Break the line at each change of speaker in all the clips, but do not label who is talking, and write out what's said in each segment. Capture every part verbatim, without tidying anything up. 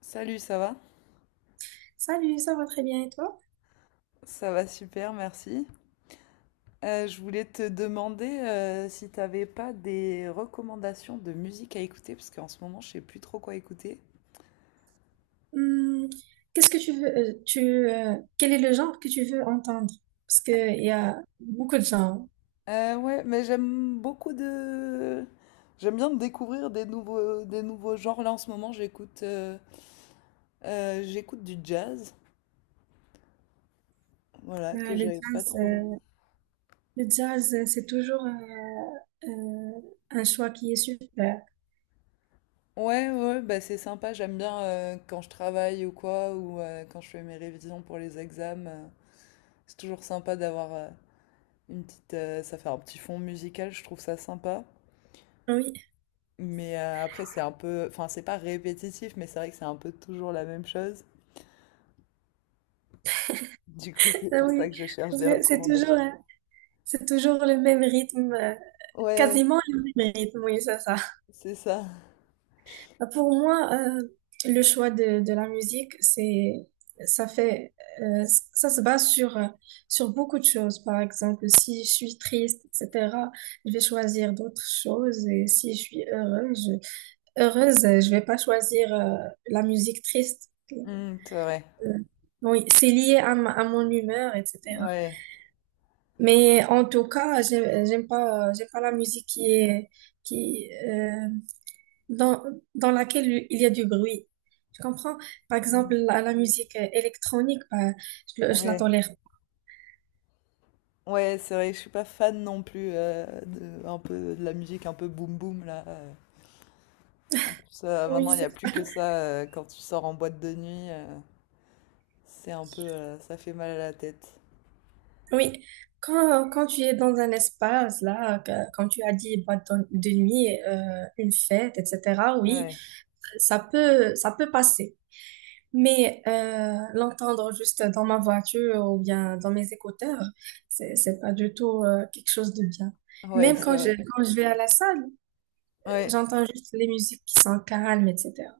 Salut, ça va?
Salut, ça va très bien et toi?
Ça va super, merci. Euh, je voulais te demander euh, si tu n'avais pas des recommandations de musique à écouter, parce qu'en ce moment, je sais plus trop quoi écouter.
Hum, Qu'est-ce que tu veux, euh, tu, euh, quel est le genre que tu veux entendre? Parce qu'il y a beaucoup de genres.
Euh, ouais, mais j'aime beaucoup de... J'aime bien découvrir des nouveaux, des nouveaux genres. Là, en ce moment, j'écoute euh, euh, j'écoute du jazz, voilà,
Bah,
que
le
j'avais pas
jazz,
trop...
euh, le jazz, euh, c'est toujours euh, euh, un choix qui est super.
Ouais, ouais, bah c'est sympa, j'aime bien euh, quand je travaille ou quoi, ou euh, quand je fais mes révisions pour les examens. Euh, c'est toujours sympa d'avoir... euh, Une petite, euh, ça fait un petit fond musical, je trouve ça sympa.
Oui,
Mais euh, après, c'est un peu, enfin, c'est pas répétitif, mais c'est vrai que c'est un peu toujours la même chose. Du coup, c'est
ah
pour ça
oui,
que je cherche
parce
des
que c'est toujours,
recommandations.
euh, c'est toujours le même rythme, euh,
Ouais,
quasiment le même rythme, oui, c'est ça.
c'est ça.
Bah, Pour moi, euh, le choix de, de la musique, c'est, ça fait, euh, ça se base sur, euh, sur beaucoup de choses. Par exemple, si je suis triste, et cetera, je vais choisir d'autres choses. Et si je suis heureuse, je, heureuse, euh, je vais pas choisir, euh, la musique triste.
Mm, c'est vrai.
Euh, oui, c'est lié à, ma- à mon humeur, et cetera.
Ouais.
Mais en tout cas, j'aime, j'aime pas, j'aime pas la musique qui est, qui, euh, dans, dans laquelle il y a du bruit. Tu comprends? Par
Mm.
exemple, la, la musique euh, électronique, bah, je, le- je la
Ouais.
tolère.
Ouais, c'est vrai, je suis pas fan non plus euh, de, un peu, de la musique un peu boom boom là. euh. En plus, euh,
Oui,
maintenant, il n'y a
c'est-
plus que ça euh, quand tu sors en boîte de nuit. euh, c'est un peu, euh, ça fait mal à la tête.
oui. Quand, quand tu es dans un espace, là, que- comme tu as dit, boîte de de nuit, euh, une fête, et cetera, oui,
Ouais,
ça peut, ça peut passer. Mais euh, l'entendre juste dans ma voiture ou bien dans mes écouteurs, c'est, c'est pas du tout euh, quelque chose de bien.
ouais,
Même
c'est
quand je,
vrai.
quand je vais à la salle,
Ouais.
j'entends juste les musiques qui sont calmes, et cetera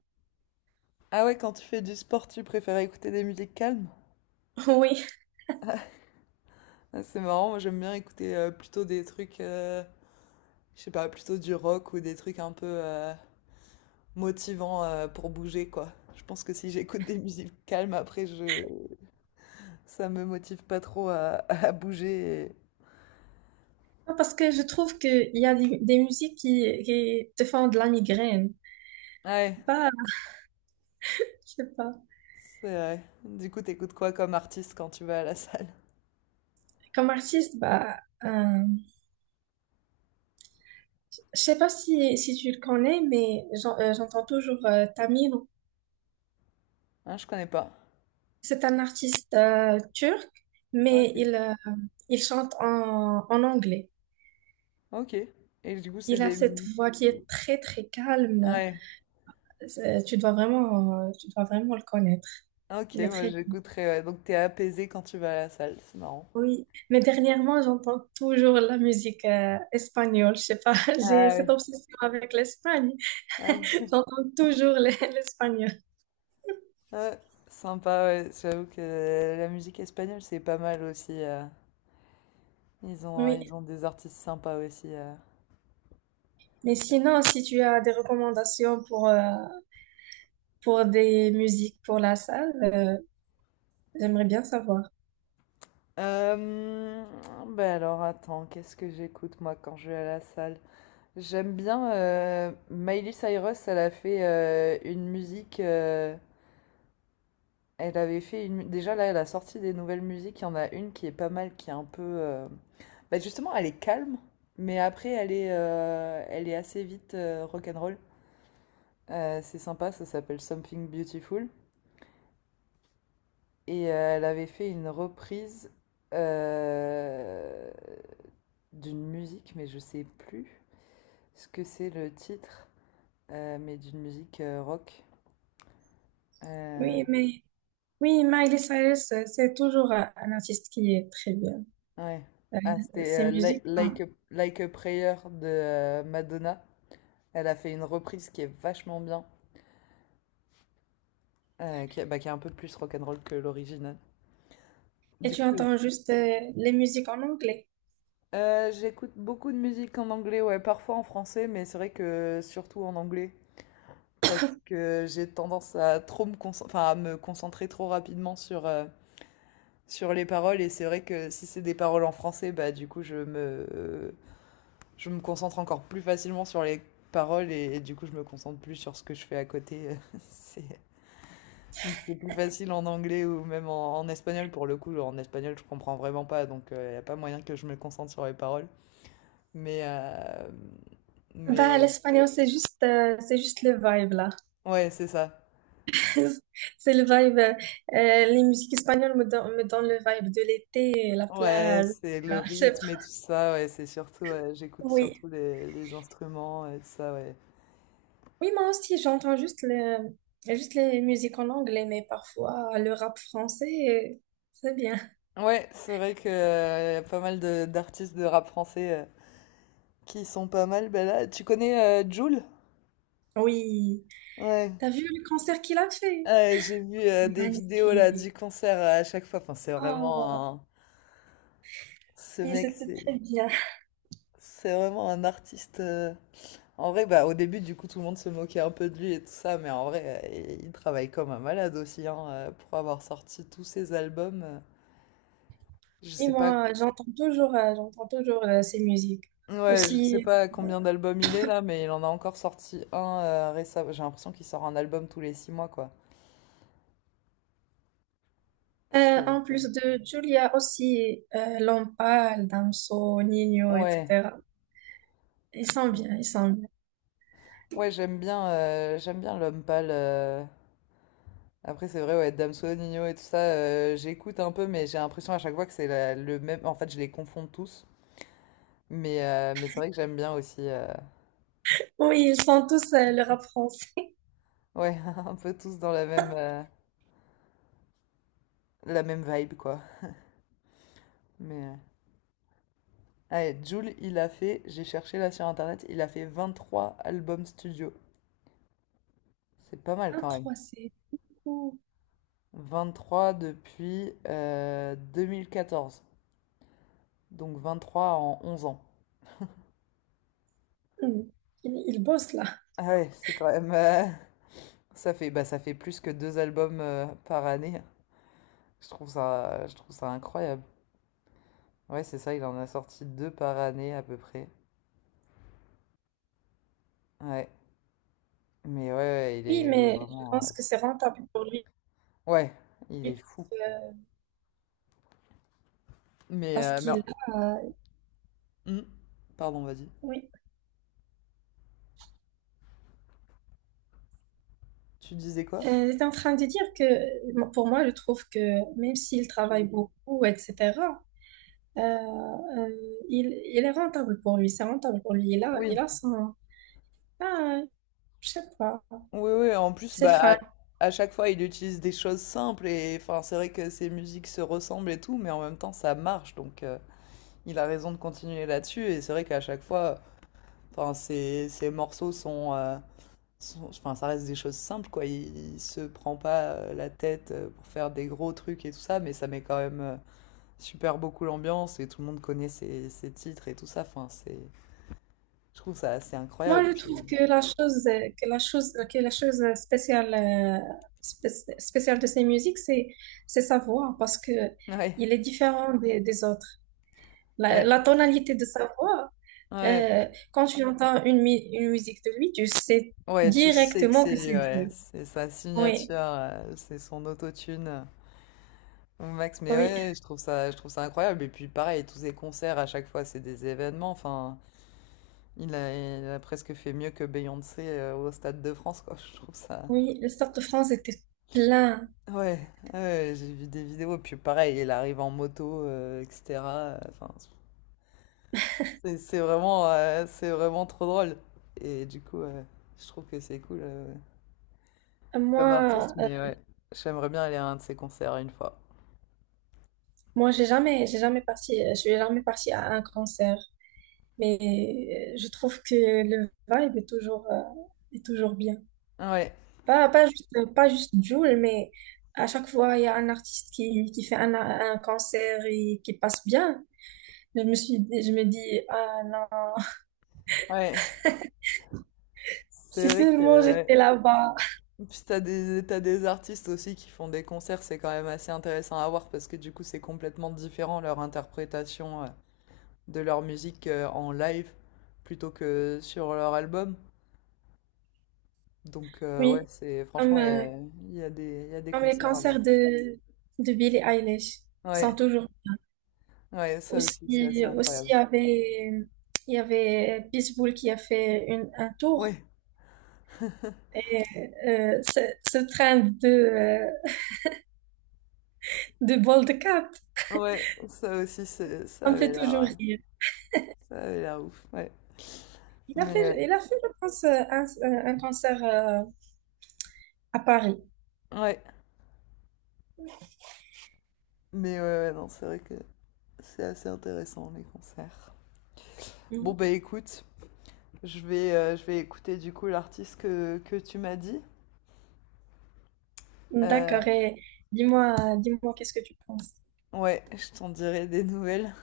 Ah ouais, quand tu fais du sport, tu préfères écouter des musiques calmes?
Oui,
Ah, c'est marrant, moi j'aime bien écouter euh, plutôt des trucs, euh, je sais pas, plutôt du rock ou des trucs un peu euh, motivants euh, pour bouger, quoi. Je pense que si j'écoute des musiques calmes, après, je... ça me motive pas trop à, à bouger. et-
Non, parce que je trouve qu'il y a des, des musiques qui, qui te font de la migraine.
Ouais,
Bah, je sais pas.
c'est vrai. Du coup, t'écoutes quoi comme artiste quand tu vas à la salle?
Comme artiste, bah, euh, je sais pas si, si tu le connais, mais j'en- euh, j'entends toujours euh, Tamir.
Hein, je connais pas.
C'est un artiste euh, turc, mais il,
Ok.
euh, il chante en, en anglais.
Ok. Et du coup, c'est
Il a
des...
cette voix qui est très, très calme.
Ouais.
C'est- Tu dois vraiment, euh, tu dois vraiment le connaître.
Ok,
Il est
moi
très
j'écouterai. Ouais. Donc t'es apaisé quand tu vas à la salle, c'est marrant.
Oui, mais dernièrement, j'entends toujours la musique euh, espagnole. Je sais pas, j'ai
Ah oui.
cette obsession avec l'Espagne.
Ouais.
J'entends toujours les- l'espagnol.
Ouais, sympa, ouais. J'avoue que la musique espagnole, c'est pas mal aussi. euh. Ils ont, euh, ils
Oui,
ont des artistes sympas aussi. euh.
mais sinon, si tu as des recommandations pour, euh, pour des musiques pour la salle, euh, j'aimerais bien savoir.
Euh, Bah alors, attends, qu'est-ce que j'écoute moi quand je vais à la salle? J'aime bien euh, Miley Cyrus, elle a fait euh, une musique. euh, elle avait fait une. Déjà là, elle a sorti des nouvelles musiques. Il y en a une qui est pas mal, qui est un peu. euh, Bah justement, elle est calme, mais après, elle est, euh, elle est assez vite rock rock'n'roll. Euh, c'est sympa, ça s'appelle Something Beautiful. Et euh, elle avait fait une reprise euh, d'une musique, mais je sais plus ce que c'est le titre, euh, mais d'une musique euh, rock. Euh,
Oui, mais oui, Miley Cyrus, euh, c'est toujours un un artiste qui est très bien.
ouais. Ah,
Euh, Ses
c'était euh, Li-
musiques. hein.
like, a, Like a Prayer de euh, Madonna. Elle a fait une reprise qui est vachement bien, euh, qui, est bah, qui est un peu plus rock'n'roll que l'original.
Et
Du
tu
coup,
entends juste euh, les musiques en anglais.
Euh, j'écoute beaucoup de musique en anglais, ouais, parfois en français, mais c'est vrai que surtout en anglais, parce que j'ai tendance à trop me concentrer, enfin, à me concentrer trop rapidement sur, euh, sur les paroles, et c'est vrai que si c'est des paroles en français, bah du coup je me, je me concentre encore plus facilement sur les paroles, et, et du coup je me concentre plus sur ce que je fais à côté. C'est donc c'est plus facile en anglais ou même en, en espagnol, pour le coup, en espagnol je comprends vraiment pas, donc il n'y a pas moyen que je me concentre sur les paroles. Mais, euh, mais
Bah,
ouais,
l'espagnol, c'est juste, euh, c'est juste le vibe là.
ouais, c'est ça.
C'est le vibe. euh, les musiques espagnoles me donnent, me donnent le vibe de l'été, la
Ouais,
plage.
c'est le
Ah, c'est-
rythme et tout ça. Ouais, c'est surtout, ouais, j'écoute
Oui.
surtout les, les instruments et tout ça. Ouais,
Oui, moi aussi, j'entends juste, le, juste les musiques en anglais, mais parfois le rap français, euh, c'est bien.
ouais, c'est vrai que euh, y a pas mal de d'artistes de rap français euh, qui sont pas mal. Ben là, tu connais euh, Jul?
Oui.
Ouais.
T'as vu le concert qu'il a fait?
Ouais, j'ai vu euh,
C'était
des vidéos là
magnifique.
du concert euh, à chaque fois. Enfin, c'est
Oh,
vraiment un... ce
oui,
mec,
c'était
c'est
très bien.
c'est vraiment un artiste. euh, En vrai, bah, au début, du coup, tout le monde se moquait un peu de lui et tout ça, mais en vrai, euh, il travaille comme un malade aussi, hein, euh, pour avoir sorti tous ses albums. euh, Je
Oui,
sais pas,
moi, j'entends toujours, euh, j'entends toujours euh, ces musiques.
ouais, je sais
Aussi.
pas combien d'albums il est là, mais il en a encore sorti un euh, récemment. J'ai l'impression qu'il sort un album tous les six mois, quoi.
Euh,
C'est
en plus de Julia aussi, euh, Lampal, Damso, Nino,
Ouais,
et cetera. Ils sont bien, ils sont bien.
ouais, j'aime bien, euh, j'aime bien l'homme pâle. euh. Après, c'est vrai, ouais, Damso, Nino et tout ça, euh, j'écoute un peu, mais j'ai l'impression à chaque fois que c'est la- le même. En fait, je les confonds tous, mais, euh, mais c'est vrai que j'aime bien aussi. euh,
Oui, ils sont tous euh, le rap français.
Ouais, un peu tous dans la même, euh, la même vibe, quoi. Mais, euh, allez, Jul, il a fait, j'ai cherché là sur internet, il a fait vingt trois albums studio. C'est pas mal
Un
quand même.
trois, c'est cool.
Vingt trois depuis euh, deux mille quatorze. Donc vingt trois en onze ans.
Hmm. Il, il bosse là.
Ah ouais, c'est quand même... euh, ça fait, bah, ça fait plus que deux albums euh, par année. Je trouve ça, je trouve ça incroyable. Ouais, c'est ça, il en a sorti deux par année à peu près. Ouais. Mais ouais, ouais, il
Oui,
est, il est
mais je
vraiment... euh,
pense que c'est rentable pour lui
ouais. Il est fou.
euh,
Mais,
parce
euh, mais
qu'il a...
Hmm. Pardon, vas-y.
Oui.
Tu disais quoi?
Euh, j'étais en train de dire que moi, pour moi, je trouve que même s'il travaille beaucoup, et cetera, euh, euh, il, il est rentable pour lui, c'est rentable pour lui. Il a,
Oui,
il a son... Ah, je sais pas.
oui, oui. En plus,
C'est
bah,
fun.
à, à chaque fois, il utilise des choses simples et enfin, c'est vrai que ses musiques se ressemblent et tout, mais en même temps, ça marche. Donc, euh, il a raison de continuer là-dessus. Et c'est vrai qu'à chaque fois, enfin, ses, ses morceaux sont, euh, sont- enfin, ça reste des choses simples, quoi. Il, il se prend pas euh, la tête euh, pour faire des gros trucs et tout ça, mais ça met quand même euh, super beaucoup l'ambiance et tout le monde connaît ses, ses titres et tout ça. Enfin, c'est Je trouve ça assez
Moi,
incroyable,
je
puis
trouve que la chose, euh, que la chose, que la chose spéciale, euh, spé- spéciale de ces musiques, c'est, c'est sa voix, parce que
ouais,
il est différent des, des autres. La,
ouais,
la tonalité de sa voix,
ouais.
euh, quand tu entends une, mi- une musique de lui, tu sais
Ouais, tu sais que
directement
c'est
que
lui,
c'est
ouais.
Jul.
C'est sa
Oui,
signature, euh, c'est son autotune euh, au max. Mais
oui,
ouais, je trouve ça, je trouve ça incroyable. Et puis pareil, tous ses concerts, à chaque fois, c'est des événements. Enfin, il a, il a presque fait mieux que Beyoncé euh, au Stade de France, quoi. Je trouve ça...
oui. Le Stade de France était plein.
Ouais, ouais, j'ai vu des vidéos. Puis pareil, il arrive en moto, euh, et cetera. Enfin, c'est c'est vraiment, euh, c'est vraiment trop drôle. Et du coup, euh, je trouve que c'est cool. euh, comme artiste,
Moi, euh,
mais ouais, j'aimerais bien aller à un de ses concerts une fois.
moi, j'ai jamais, j'ai jamais parti, je suis jamais partie à un concert. Mais euh, je trouve que le vibe est toujours, euh, est toujours bien.
Ouais,
Pas, pas juste, pas juste Jul, mais à chaque fois, il y a un artiste qui, qui fait un, un concert et qui passe bien. Je me suis, dit- je me dis, ah non,
ouais.
si
C'est vrai que
seulement
ouais.
j'étais là-bas.
Puis t'as des, t'as des artistes aussi qui font des concerts, c'est quand même assez intéressant à voir parce que du coup c'est complètement différent leur interprétation euh, de leur musique euh, en live plutôt que sur leur album. Donc euh,
Oui,
ouais, c'est
comme,
franchement il y
euh,
a, il y a des, il y a des
comme les
concerts à voir.
concerts de, de Billie Eilish sont
Ouais,
toujours
ouais, ça aussi c'est assez
aussi, aussi il
incroyable.
y avait, il y avait Pitbull qui a fait une, un tour.
Ouais,
Et euh, ce, ce train de, euh, de Ball Cat,
ouais, ça aussi c'est, ça
on me fait
avait l'air.
toujours
euh,
rire.
Ça avait l'air ouf, ouais.
Il a
Mais
fait,
euh,
il a fait, je pense, euh, un, euh, un concert euh, à Paris.
ouais, mais ouais, ouais, non, c'est vrai que c'est assez intéressant les concerts. Bon bah
Mhm.
écoute, je vais, euh, je vais écouter du coup l'artiste que, que tu m'as dit. Euh,
D'accord. Et dis-moi, dis-moi, qu'est-ce que tu penses?
ouais, je t'en dirai des nouvelles.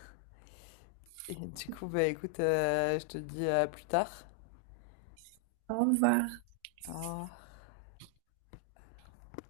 Et du coup bah écoute, euh, je te dis à plus tard.
Au revoir.
Au revoir.